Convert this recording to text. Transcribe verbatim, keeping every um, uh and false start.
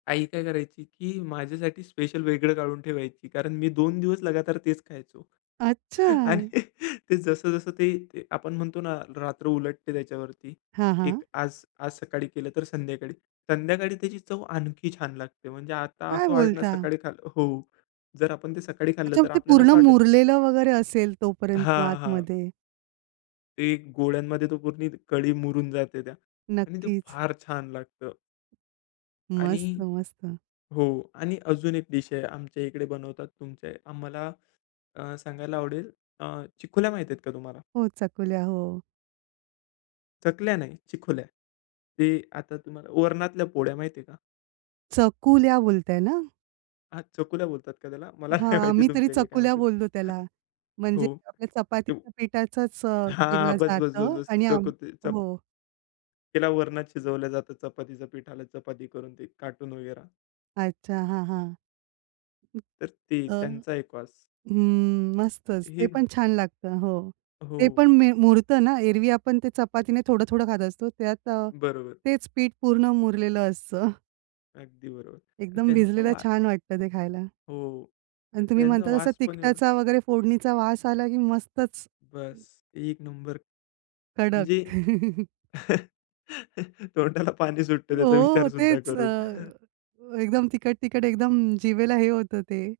आई काय करायची, की माझ्यासाठी स्पेशल वेगळं काढून ठेवायची. कारण मी दोन दिवस लगातार तेच खायचो. अच्छा. आणि ते जसं, जसं ते ते आपण म्हणतो ना, रात्र उलटते त्याच्यावरती हां, हां. एक आज, आज सकाळी केलं तर संध्याकाळी. संध्याकाळी त्याची चव आणखी छान लागते. म्हणजे आता काय असं वाटणं बोलता? सकाळी खाल्लं हो, जर आपण ते सकाळी खाल्लं अच्छा. तर ते आपल्याला पूर्ण असं वाटेल मुरलेलं वगैरे असेल तोपर्यंत मग हां, हां. आतमध्ये. ते गोळ्यांमध्ये तो पूर्ण कढी मुरून जाते त्या आणि ते नक्कीच. फार छान लागतं. आणि मस्त, मस्त. हो आणि अजून एक डीश आहे आमच्या इकडे बनवतात. तुमचे आम्हाला अ, सांगायला आवडेल, अ, चिकोल्या माहिती आहेत का तुम्हाला? हो, चकुल्या, हो. चकल्या नाही चिकोल्या. ते आता तुम्हाला वरणातल्या पोळ्या माहिती आहे का? चकुल्या बोलताय ना? हां, चकुल्या बोलतात का त्याला? मला काय हां, माहिती आम्ही तरी तुमच्या इकडे काय चकुल्या म्हणतात? बोलतो त्याला. म्हणजे हो, आपल्या ते चपातीच्या पिठाचचं अ, हां. केला बस, बस, बस, जातं बस. आणि आम चको ते चप हो. तिला वरणात शिजवलं जातं चपातीच्या पिठाला चपाती करून ते काटून वगैरा. अच्छा हां, हां. तर ते, अ, त्यांचा एक वास. हं. मस्तच ते ही पण छान लागतं. हो, ते हो. पण मे मुरतं ना? एरवी आपण ते चपातीने थोडं-थोडं खात असतो त्यात अ, बरोबर. तेच पीठ पूर्ण मुरलेलं असतं. अगदी बरोबर अन् एकदम त्यांचं भिजलेलं वा छान वाटतं ते खायला. हो. अन् तुम्ही त्यांचा म्हणता तसा वास पण एवढा तिकटाचा वगैरे फोडणीचा वास आला की मस्तच, हं. बस एक नंबर, कडक. म्हणजे तोंडाला पाणी सुटतं त्याचा हो, विचार सुद्धा तेच करून. अ, एकदम तिकट, तिकट एकदम जिभेला हे होतं ते.